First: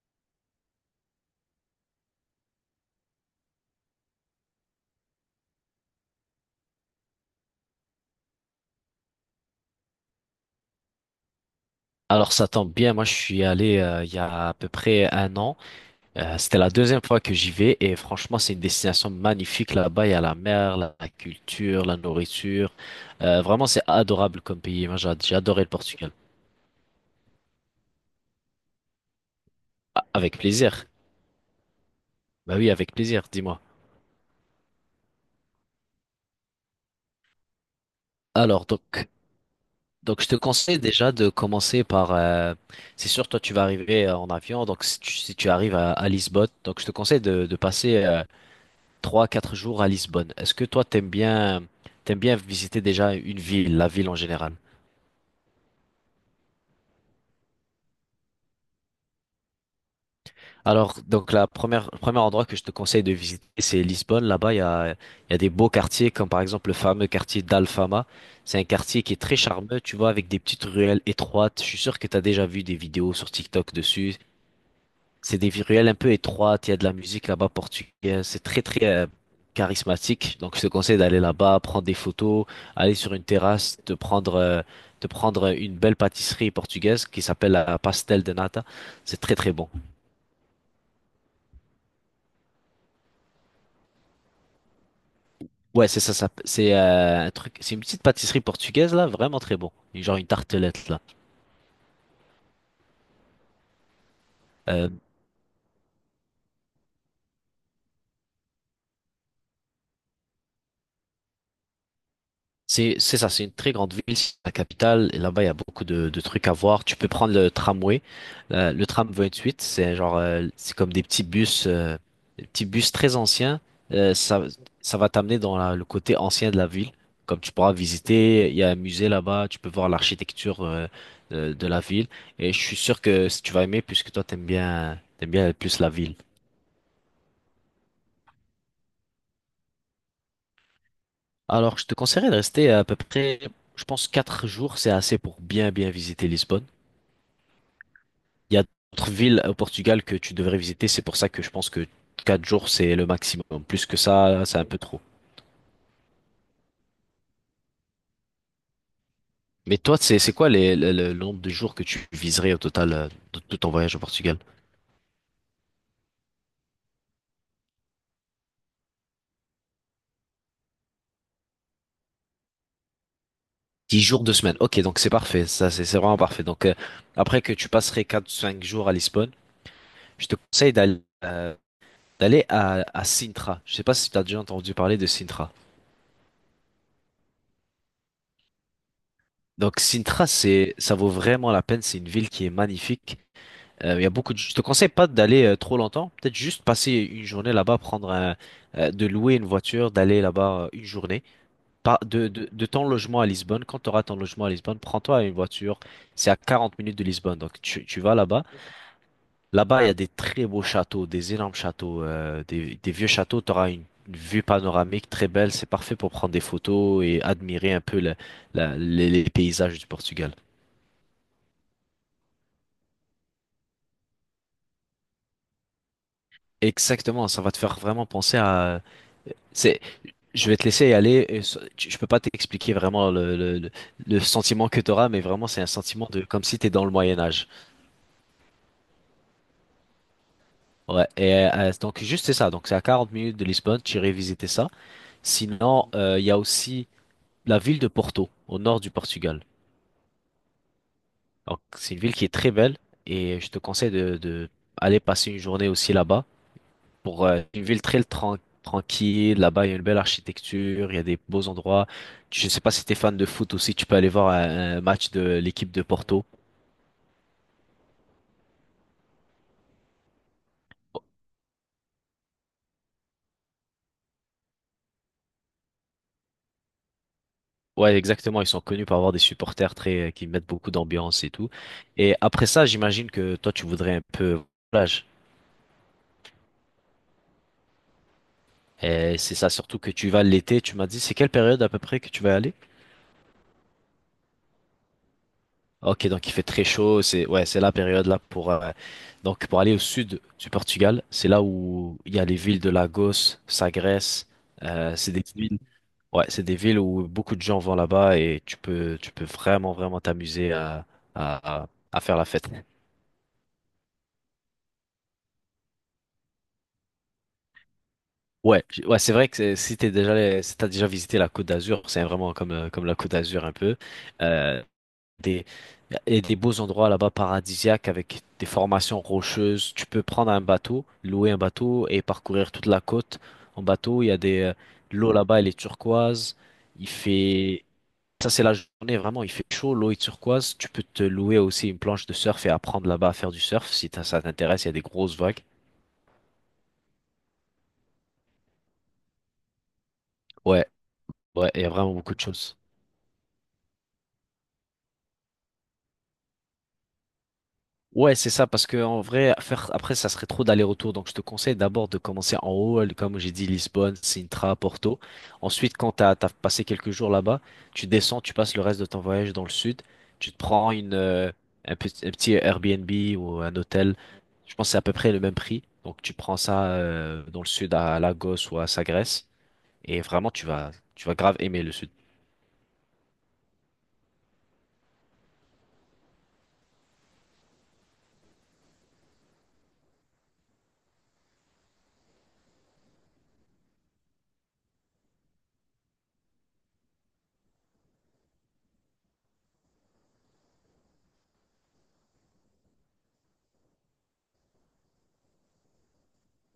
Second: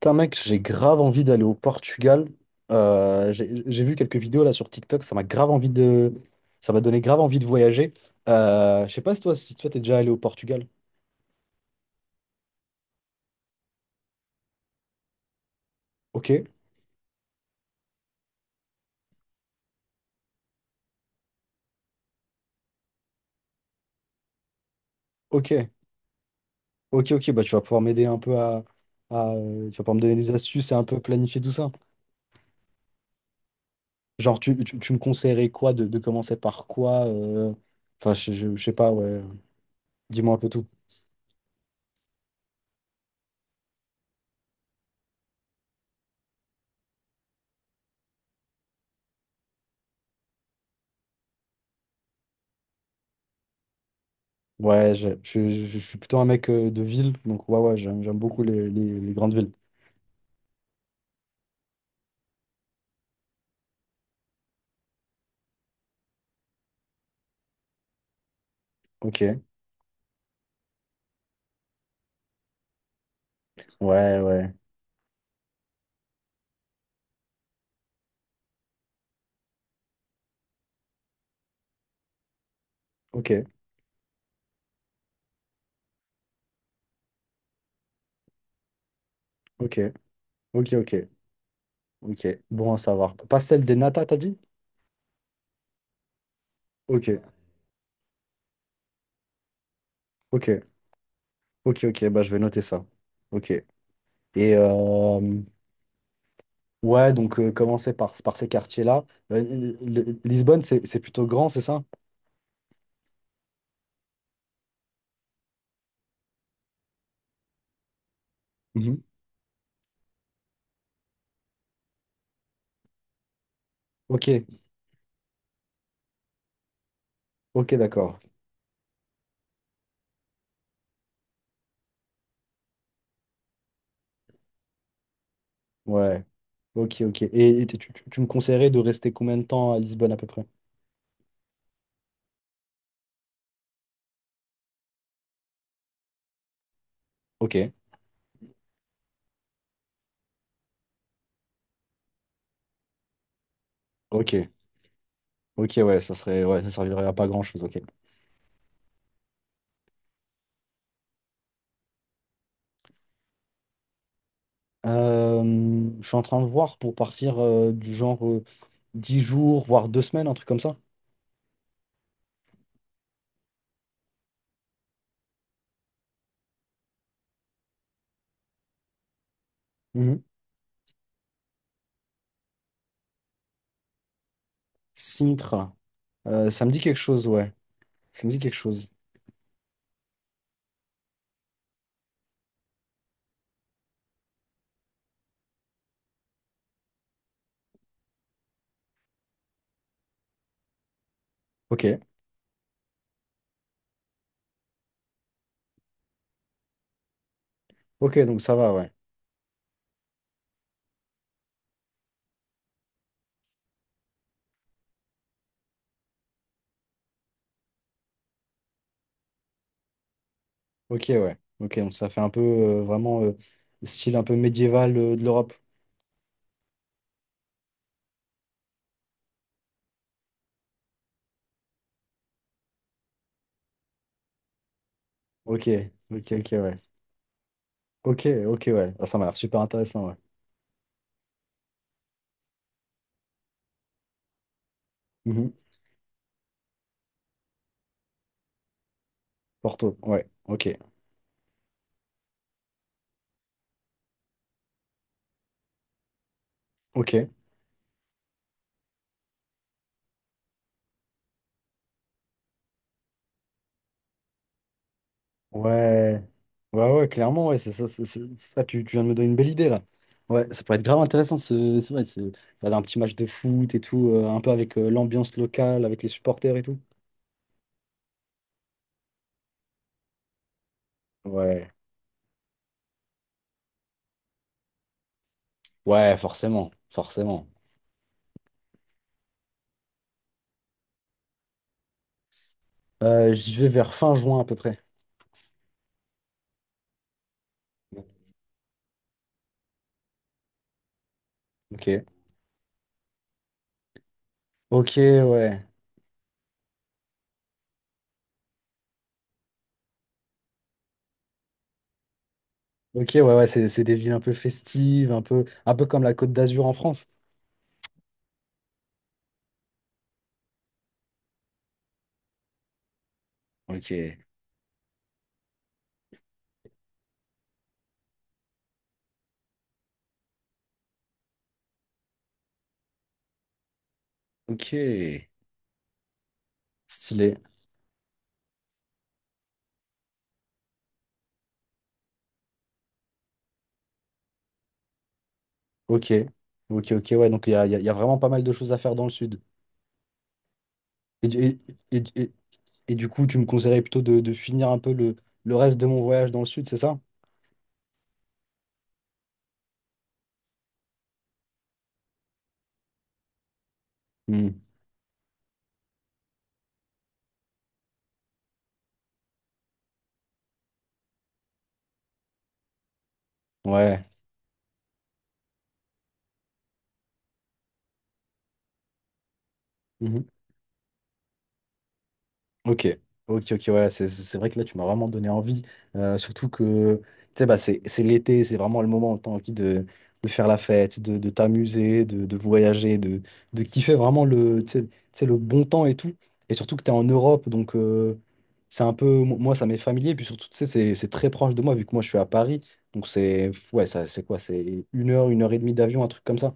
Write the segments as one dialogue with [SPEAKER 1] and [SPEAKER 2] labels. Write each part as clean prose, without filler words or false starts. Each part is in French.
[SPEAKER 1] Putain, mec, j'ai grave envie d'aller au Portugal. J'ai vu quelques vidéos là sur TikTok, ça m'a grave envie de... Ça m'a donné grave envie de voyager. Je sais pas si toi, si toi t'es déjà allé au Portugal.
[SPEAKER 2] Alors ça tombe bien, moi je suis allé il y a à peu près un an.
[SPEAKER 1] Ok,
[SPEAKER 2] C'était la deuxième fois que j'y vais et franchement c'est une destination magnifique là-bas. Il y a la mer, la culture, la nourriture. Vraiment, c'est adorable comme pays. Moi, j'ai adoré le
[SPEAKER 1] ok,
[SPEAKER 2] Portugal.
[SPEAKER 1] ok, ok, bah tu vas pouvoir m'aider un peu à tu vas pouvoir me
[SPEAKER 2] Ah,
[SPEAKER 1] donner des
[SPEAKER 2] avec
[SPEAKER 1] astuces et un
[SPEAKER 2] plaisir.
[SPEAKER 1] peu planifier tout ça.
[SPEAKER 2] Bah oui, avec plaisir, dis-moi.
[SPEAKER 1] Genre, tu me conseillerais quoi de commencer par quoi enfin, je
[SPEAKER 2] Alors
[SPEAKER 1] sais pas,
[SPEAKER 2] donc
[SPEAKER 1] ouais.
[SPEAKER 2] donc je
[SPEAKER 1] Dis-moi
[SPEAKER 2] te
[SPEAKER 1] un peu tout.
[SPEAKER 2] conseille déjà de commencer par. C'est sûr, toi tu vas arriver en avion. Donc si tu arrives à Lisbonne, donc je te conseille de passer 3, 4 jours à Lisbonne. Est-ce que toi, t'aimes bien visiter déjà une ville, la ville en général?
[SPEAKER 1] Ouais, je suis plutôt un mec de ville, donc ouais, ouais, j'aime beaucoup les, les grandes villes.
[SPEAKER 2] Alors, donc, le premier endroit que je te conseille de visiter, c'est Lisbonne. Là-bas, il y a des beaux quartiers, comme par exemple le fameux quartier d'Alfama. C'est un quartier qui est très
[SPEAKER 1] Ok,
[SPEAKER 2] charmeux, tu vois, avec des petites ruelles étroites. Je suis sûr que tu as déjà vu des vidéos sur TikTok dessus.
[SPEAKER 1] ouais, ouais,
[SPEAKER 2] C'est des ruelles un peu étroites, il y a de la musique là-bas portugaise, c'est très très charismatique. Donc je te conseille d'aller là-bas, prendre des photos, aller sur une
[SPEAKER 1] ok,
[SPEAKER 2] terrasse, de prendre une belle pâtisserie portugaise qui s'appelle la pastel de nata. C'est très très bon.
[SPEAKER 1] ok, ok, ok, ok. Bon à savoir. Pas celle des Nata, t'as dit?
[SPEAKER 2] Ouais, c'est ça. Ça c'est
[SPEAKER 1] Ok,
[SPEAKER 2] un truc, c'est une petite pâtisserie portugaise là, vraiment très bon. Genre, une
[SPEAKER 1] ok,
[SPEAKER 2] tartelette là.
[SPEAKER 1] ok, ok, bah je vais noter ça. Ok. Et
[SPEAKER 2] Euh,
[SPEAKER 1] ouais, donc commencer par, par ces quartiers-là. Euh, Lisbonne, c'est plutôt grand, c'est ça?
[SPEAKER 2] c'est ça, c'est une très grande ville, c'est la capitale, et là-bas il y a beaucoup de trucs à voir. Tu peux prendre le tramway, le
[SPEAKER 1] Mhm.
[SPEAKER 2] tram 28. C'est genre, c'est comme des petits bus très anciens. Euh,
[SPEAKER 1] Ok,
[SPEAKER 2] ça ça va t'amener dans le côté ancien de la ville, comme tu pourras
[SPEAKER 1] ok, d'accord.
[SPEAKER 2] visiter. Il y a un musée là-bas, tu peux voir l'architecture de la ville, et je suis sûr que si tu vas aimer, puisque toi t'aimes bien plus la ville.
[SPEAKER 1] Ouais, ok, ok. Et tu me conseillerais de rester combien de temps à Lisbonne à peu près?
[SPEAKER 2] Alors je te conseillerais de rester à peu près, je pense, 4 jours. C'est assez pour bien bien visiter Lisbonne.
[SPEAKER 1] Ok,
[SPEAKER 2] Il y a d'autres villes au Portugal que tu devrais visiter, c'est pour ça que je pense que 4 jours, c'est le maximum. Plus que ça,
[SPEAKER 1] ok.
[SPEAKER 2] c'est un peu trop.
[SPEAKER 1] Ok, ouais, ça serait, ouais, ça servirait à pas grand-chose, ok.
[SPEAKER 2] Mais toi, c'est quoi le nombre de jours que tu viserais au total de tout ton voyage au Portugal?
[SPEAKER 1] Euh, je suis en train de voir pour partir du genre 10 jours, voire 2 semaines, un truc comme ça.
[SPEAKER 2] 10 jours, 2 semaines. Ok, donc c'est parfait. Ça, c'est vraiment parfait. Donc, après que tu passerais 4-5 jours à Lisbonne,
[SPEAKER 1] Mhm.
[SPEAKER 2] je te conseille d'aller à Sintra. Je sais pas si tu as déjà entendu parler de Sintra.
[SPEAKER 1] Sintra. Ça me dit quelque chose, ouais. Ça me dit quelque chose.
[SPEAKER 2] Donc, Sintra, ça vaut vraiment la peine. C'est une ville qui est magnifique. Il y a beaucoup de… Je te conseille pas d'aller trop longtemps. Peut-être juste passer une journée là-bas, de louer une voiture, d'aller là-bas une journée.
[SPEAKER 1] Ok.
[SPEAKER 2] Pas de ton logement à Lisbonne. Quand tu auras ton logement à Lisbonne, prends-toi une voiture. C'est à 40 minutes de Lisbonne. Donc tu vas
[SPEAKER 1] Ok, donc
[SPEAKER 2] là-bas.
[SPEAKER 1] ça va, ouais.
[SPEAKER 2] Là-bas, il y a des très beaux châteaux, des énormes châteaux, des vieux châteaux. Tu auras une vue panoramique très belle. C'est parfait pour prendre des photos et admirer un peu les paysages du Portugal.
[SPEAKER 1] Ok, ouais. Ok, donc ça fait un peu vraiment style un peu médiéval de l'Europe.
[SPEAKER 2] Exactement, ça va te faire vraiment penser à… c'est Je vais te laisser aller. Je peux pas t'expliquer vraiment le sentiment que tu auras, mais vraiment, c'est un
[SPEAKER 1] Ok,
[SPEAKER 2] sentiment de
[SPEAKER 1] ok,
[SPEAKER 2] comme
[SPEAKER 1] ok,
[SPEAKER 2] si tu es
[SPEAKER 1] ouais.
[SPEAKER 2] dans le Moyen Âge.
[SPEAKER 1] Ok, ok, ouais. Ah, ça m'a l'air super intéressant, ouais.
[SPEAKER 2] Ouais. Donc, juste c'est ça. Donc, c'est à 40 minutes de Lisbonne. Tu irais visiter ça.
[SPEAKER 1] Mhm.
[SPEAKER 2] Sinon, il y a aussi la ville de Porto, au nord du Portugal.
[SPEAKER 1] Porto, ouais. Ok.
[SPEAKER 2] Donc, c'est une ville qui est très belle et je te conseille de aller passer une journée aussi là-bas. Pour
[SPEAKER 1] Ok.
[SPEAKER 2] Une ville très tranquille. Là-bas, il y a une belle architecture, il y a des beaux endroits. Je sais pas si t'es fan de foot aussi, tu peux aller voir un match de l'équipe de
[SPEAKER 1] Ouais,
[SPEAKER 2] Porto.
[SPEAKER 1] ouais, ouais, clairement, ouais, c'est ça, ça, tu viens de me donner une belle idée là. Ouais, ça pourrait être grave intéressant, ce, c'est vrai, ce, regarder un petit match de foot et tout, un peu avec l'ambiance locale, avec les supporters et tout.
[SPEAKER 2] Ouais, exactement. Ils sont connus pour avoir des supporters très qui mettent beaucoup d'ambiance et tout.
[SPEAKER 1] Ouais,
[SPEAKER 2] Et après ça, j'imagine que toi, tu voudrais un peu plage.
[SPEAKER 1] ouais, forcément, forcément.
[SPEAKER 2] Et c'est ça surtout que tu vas l'été. Tu m'as dit, c'est quelle période à peu près que tu vas y aller?
[SPEAKER 1] J'y vais vers fin juin à peu près.
[SPEAKER 2] Ok, donc il fait très chaud. C'est, ouais, c'est la période là pour donc pour aller au sud du Portugal. C'est là
[SPEAKER 1] Ok.
[SPEAKER 2] où il y a les villes de Lagos, Sagres.
[SPEAKER 1] Ok,
[SPEAKER 2] C'est des villes.
[SPEAKER 1] ouais.
[SPEAKER 2] Ouais, c'est des villes où beaucoup de gens vont là-bas et tu peux vraiment vraiment t'amuser à faire la fête.
[SPEAKER 1] Ok, ouais, ouais, c'est des villes un peu festives, un peu comme la Côte d'Azur en France.
[SPEAKER 2] Ouais, c'est vrai que si t'as déjà visité la Côte d'Azur, c'est vraiment comme la Côte d'Azur un peu.
[SPEAKER 1] Ok,
[SPEAKER 2] Euh, des, il y a des beaux endroits là-bas paradisiaques avec des formations rocheuses. Tu peux prendre un bateau, louer un bateau et parcourir toute la côte en bateau. Il y a des,
[SPEAKER 1] ok.
[SPEAKER 2] L'eau là-bas, elle est turquoise. Il
[SPEAKER 1] Stylé.
[SPEAKER 2] fait, Ça c'est la journée vraiment, il fait chaud, l'eau est turquoise. Tu peux te louer aussi une planche de surf et apprendre là-bas à faire du surf si t'as- ça t'intéresse. Il y a des grosses vagues.
[SPEAKER 1] Ok, ok, ok, ouais, donc il y a, il y a vraiment pas mal de choses à faire dans le sud.
[SPEAKER 2] Ouais,
[SPEAKER 1] Et, du-
[SPEAKER 2] ouais,
[SPEAKER 1] et,
[SPEAKER 2] il y a vraiment
[SPEAKER 1] et,
[SPEAKER 2] beaucoup de
[SPEAKER 1] et,
[SPEAKER 2] choses.
[SPEAKER 1] et du coup, tu me conseillerais plutôt de finir un peu le reste de mon voyage dans le sud, c'est ça?
[SPEAKER 2] Ouais, c'est ça, parce que en vrai, faire après, ça serait trop d'aller-retour. Donc, je te conseille d'abord de commencer en haut, comme j'ai dit, Lisbonne, Sintra,
[SPEAKER 1] Hmm.
[SPEAKER 2] Porto. Ensuite, quand t'as passé quelques jours là-bas, tu descends, tu passes le reste de ton voyage dans le sud. Tu te prends un petit Airbnb ou un hôtel.
[SPEAKER 1] Ouais.
[SPEAKER 2] Je pense que c'est à peu près le même prix. Donc, tu prends ça, dans le sud à Lagos ou à Sagres. Et vraiment, tu vas grave aimer le sud.
[SPEAKER 1] Ok, ok, ok, ouais, c'est vrai que là, tu m'as vraiment donné envie. Surtout que, tu sais, bah, c'est l'été, c'est vraiment le moment où tu as envie de faire la fête, de t'amuser, de voyager, de kiffer vraiment le, tu sais, le bon temps et tout. Et surtout que tu es en Europe, donc c'est un peu, moi, ça m'est familier. Et puis surtout, tu sais, c'est très proche de moi, vu que moi, je suis à Paris. Donc c'est, ouais, ça, c'est quoi? C'est une heure et demie d'avion, un truc comme ça.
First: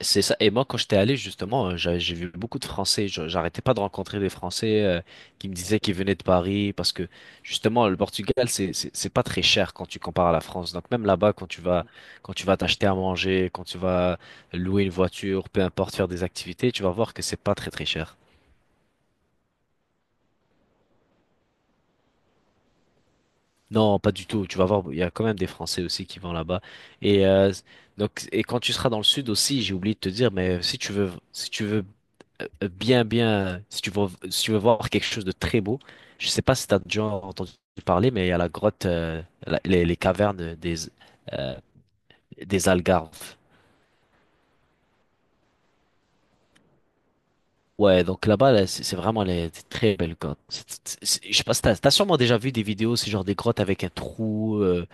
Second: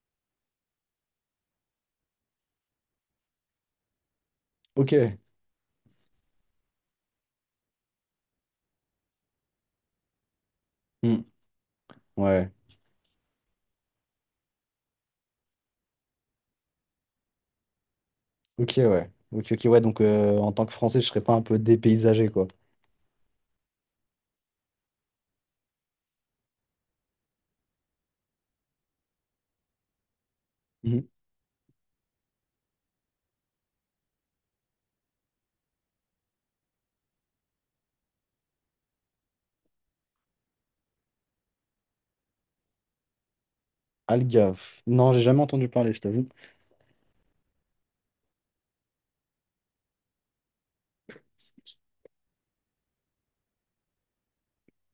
[SPEAKER 2] C'est ça. Et moi, quand j'étais allé, justement, j'ai vu beaucoup de Français. J'arrêtais pas de rencontrer des Français
[SPEAKER 1] Ok,
[SPEAKER 2] qui me disaient qu'ils venaient de Paris parce que, justement, le Portugal, c'est pas très cher quand tu compares à la France. Donc même
[SPEAKER 1] hmm,
[SPEAKER 2] là-bas, quand tu
[SPEAKER 1] ouais,
[SPEAKER 2] vas t'acheter à manger, quand tu vas louer une voiture, peu importe, faire des activités, tu vas voir que c'est pas très très cher.
[SPEAKER 1] ok, ouais. Ok, ok, ouais, donc en tant que Français, je serais pas un peu dépaysagé, quoi.
[SPEAKER 2] Non, pas du tout. Tu vas voir, il y a quand même des Français aussi qui vont là-bas. Et euh, donc, et quand tu seras dans le sud aussi, j'ai oublié de te dire, mais
[SPEAKER 1] Mhm.
[SPEAKER 2] si tu veux si tu veux voir quelque chose de très beau, je sais pas si tu as déjà entendu parler, mais il y a la grotte, les cavernes euh, des Algarves.
[SPEAKER 1] Algaf. Non, j'ai jamais entendu parler, je t'avoue.
[SPEAKER 2] Ouais, donc là-bas, là, c'est vraiment des très belles grottes. Je sais pas si t'as sûrement déjà vu des vidéos, c'est genre des grottes avec un trou, euh,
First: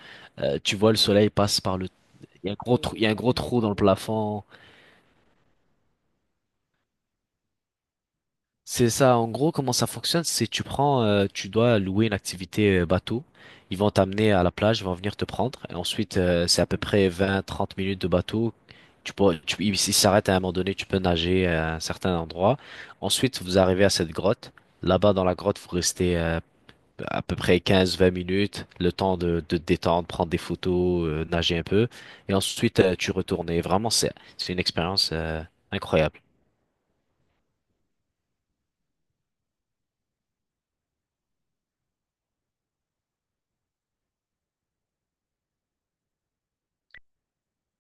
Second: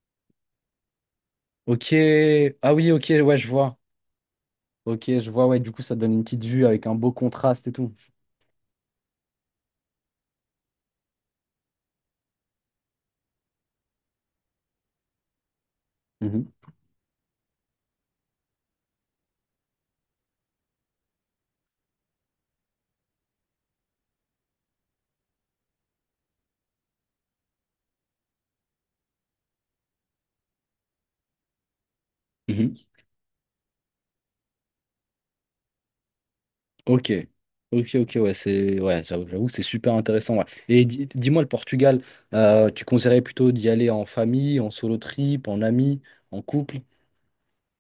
[SPEAKER 2] euh, tu vois le soleil passe par le.
[SPEAKER 1] Ok.
[SPEAKER 2] Il y a un
[SPEAKER 1] Ah
[SPEAKER 2] gros
[SPEAKER 1] oui,
[SPEAKER 2] trou, il y a
[SPEAKER 1] ok,
[SPEAKER 2] un gros
[SPEAKER 1] ouais, je
[SPEAKER 2] trou dans le
[SPEAKER 1] vois.
[SPEAKER 2] plafond.
[SPEAKER 1] Ok, je vois, ouais, du coup, ça donne une petite vue avec un beau contraste et tout.
[SPEAKER 2] C'est ça, en gros, comment ça fonctionne, c'est tu dois louer une activité bateau. Ils vont t'amener à la plage, ils vont venir te prendre. Et ensuite,
[SPEAKER 1] Mhm.
[SPEAKER 2] c'est à peu près 20-30 minutes de bateau. Ils s'arrêtent à un moment donné, tu peux nager à un certain endroit. Ensuite, vous arrivez à cette grotte. Là-bas, dans la grotte, vous restez à peu près 15-20 minutes, le temps de te détendre, prendre des photos, nager un peu. Et
[SPEAKER 1] Mhm.
[SPEAKER 2] ensuite, tu retournes. Et vraiment, c'est une expérience incroyable.
[SPEAKER 1] Ok. Ok, ok, ouais, c'est. Ouais, j'avoue que c'est super intéressant. Ouais. Et dis-moi, le Portugal, tu conseillerais plutôt d'y aller en famille, en solo trip, en ami, en couple?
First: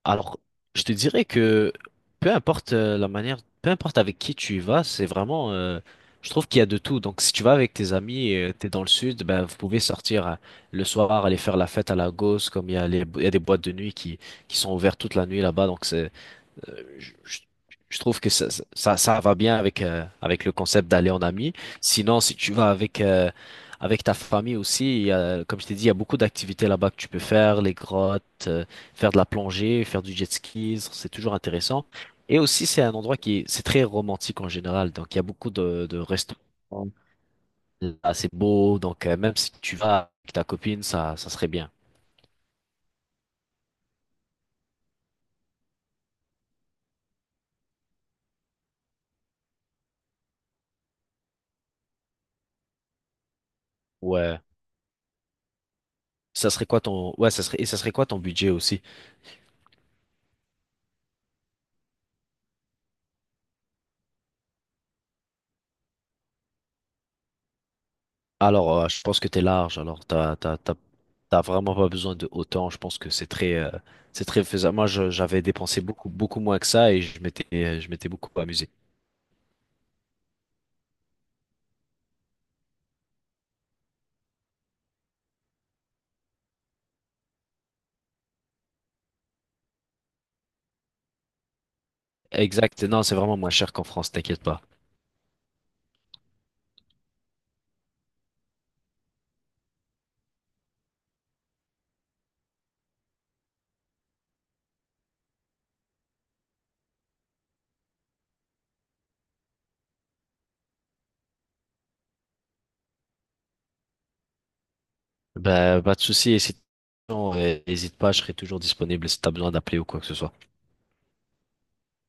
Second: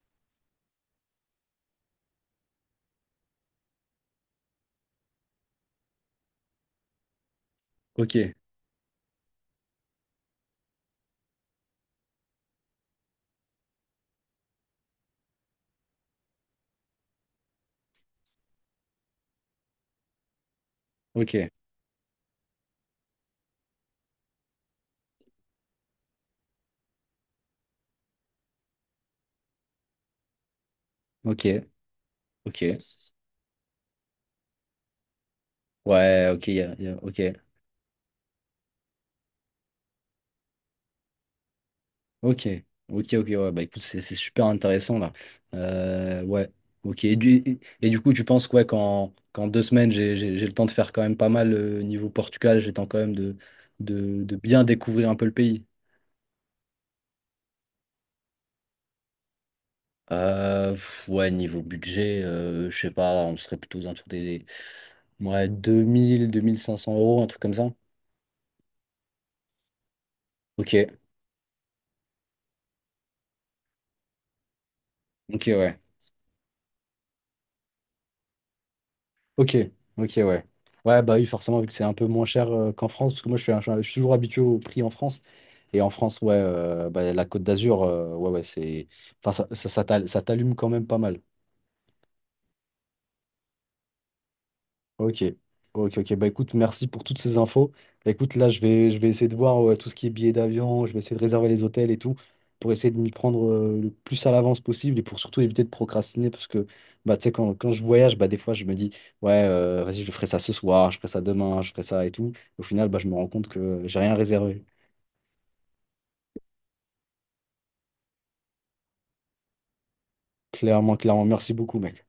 [SPEAKER 2] Alors, je te dirais que peu importe la manière, peu importe avec qui tu y vas, c'est vraiment, je trouve qu'il y a de tout. Donc, si tu vas avec tes
[SPEAKER 1] Ok,
[SPEAKER 2] amis, t'es dans le sud, ben vous pouvez sortir le soir, aller faire la fête à Lagos, comme il y a des boîtes de nuit qui sont ouvertes toute la nuit là-bas. Donc, c'est euh, je, je- je trouve que ça va bien avec le concept d'aller en
[SPEAKER 1] ok,
[SPEAKER 2] ami. Sinon, si tu vas avec ta famille aussi, comme je t'ai dit, il y a beaucoup d'activités là-bas que tu peux faire, les grottes, faire de la plongée, faire du jet ski, c'est toujours
[SPEAKER 1] ok,
[SPEAKER 2] intéressant. Et
[SPEAKER 1] ok.
[SPEAKER 2] aussi, c'est un endroit c'est très romantique en général, donc il y a beaucoup de
[SPEAKER 1] Ouais,
[SPEAKER 2] restaurants,
[SPEAKER 1] ok, ok.
[SPEAKER 2] là, c'est beau, donc même si tu vas avec ta copine, ça serait bien.
[SPEAKER 1] Ok, ok, ok, ouais, bah écoute, c'est super intéressant là. Ouais, ok. Et du coup, tu penses quoi qu'en deux semaines, j'ai le temps de faire quand même pas mal niveau Portugal, j'ai le temps quand même de
[SPEAKER 2] Ouais.
[SPEAKER 1] bien découvrir un peu le pays.
[SPEAKER 2] Ça serait quoi ton, Ouais, ça serait quoi ton budget aussi?
[SPEAKER 1] Pff, ouais, niveau budget, je sais pas, on serait plutôt autour des ouais, deux mille, deux mille cinq cents euros, un truc comme ça.
[SPEAKER 2] Alors, je pense que t'es large. Alors
[SPEAKER 1] Ok,
[SPEAKER 2] t'as vraiment pas besoin de autant. Je pense que c'est très faisable. Moi, j'avais
[SPEAKER 1] ok, ouais.
[SPEAKER 2] dépensé beaucoup, beaucoup moins que ça et je m'étais beaucoup amusé.
[SPEAKER 1] Ok, ok, ouais. Ouais, bah oui, forcément, vu que c'est un peu moins cher qu'en France, parce que moi, je suis, je suis toujours habitué au prix en France. Et en France, ouais, bah, la Côte d'Azur, ouais, ouais, c'est. Enfin, ça, ça t'allume quand même pas mal.
[SPEAKER 2] Exact. Non, c'est vraiment moins cher qu'en France, t'inquiète pas.
[SPEAKER 1] Ok, ok, ok. Bah écoute, merci pour toutes ces infos. Bah, écoute, là, je vais essayer de voir tout ce qui est billets d'avion, je vais essayer de réserver les hôtels et tout, pour essayer de m'y prendre le plus à l'avance possible et pour surtout éviter de procrastiner, parce que bah, tu sais, quand je voyage, bah, des fois, je me dis, ouais, vas-y, je ferai ça ce soir, je ferai ça demain, je ferai ça et tout. Au final, bah, je me rends compte que j'ai rien réservé.
[SPEAKER 2] Bah, pas de souci. Et si, Non, hésite pas, je serai toujours disponible si t'as besoin d'appeler ou quoi que ce soit.
[SPEAKER 1] Clairement, clairement, merci beaucoup, mec.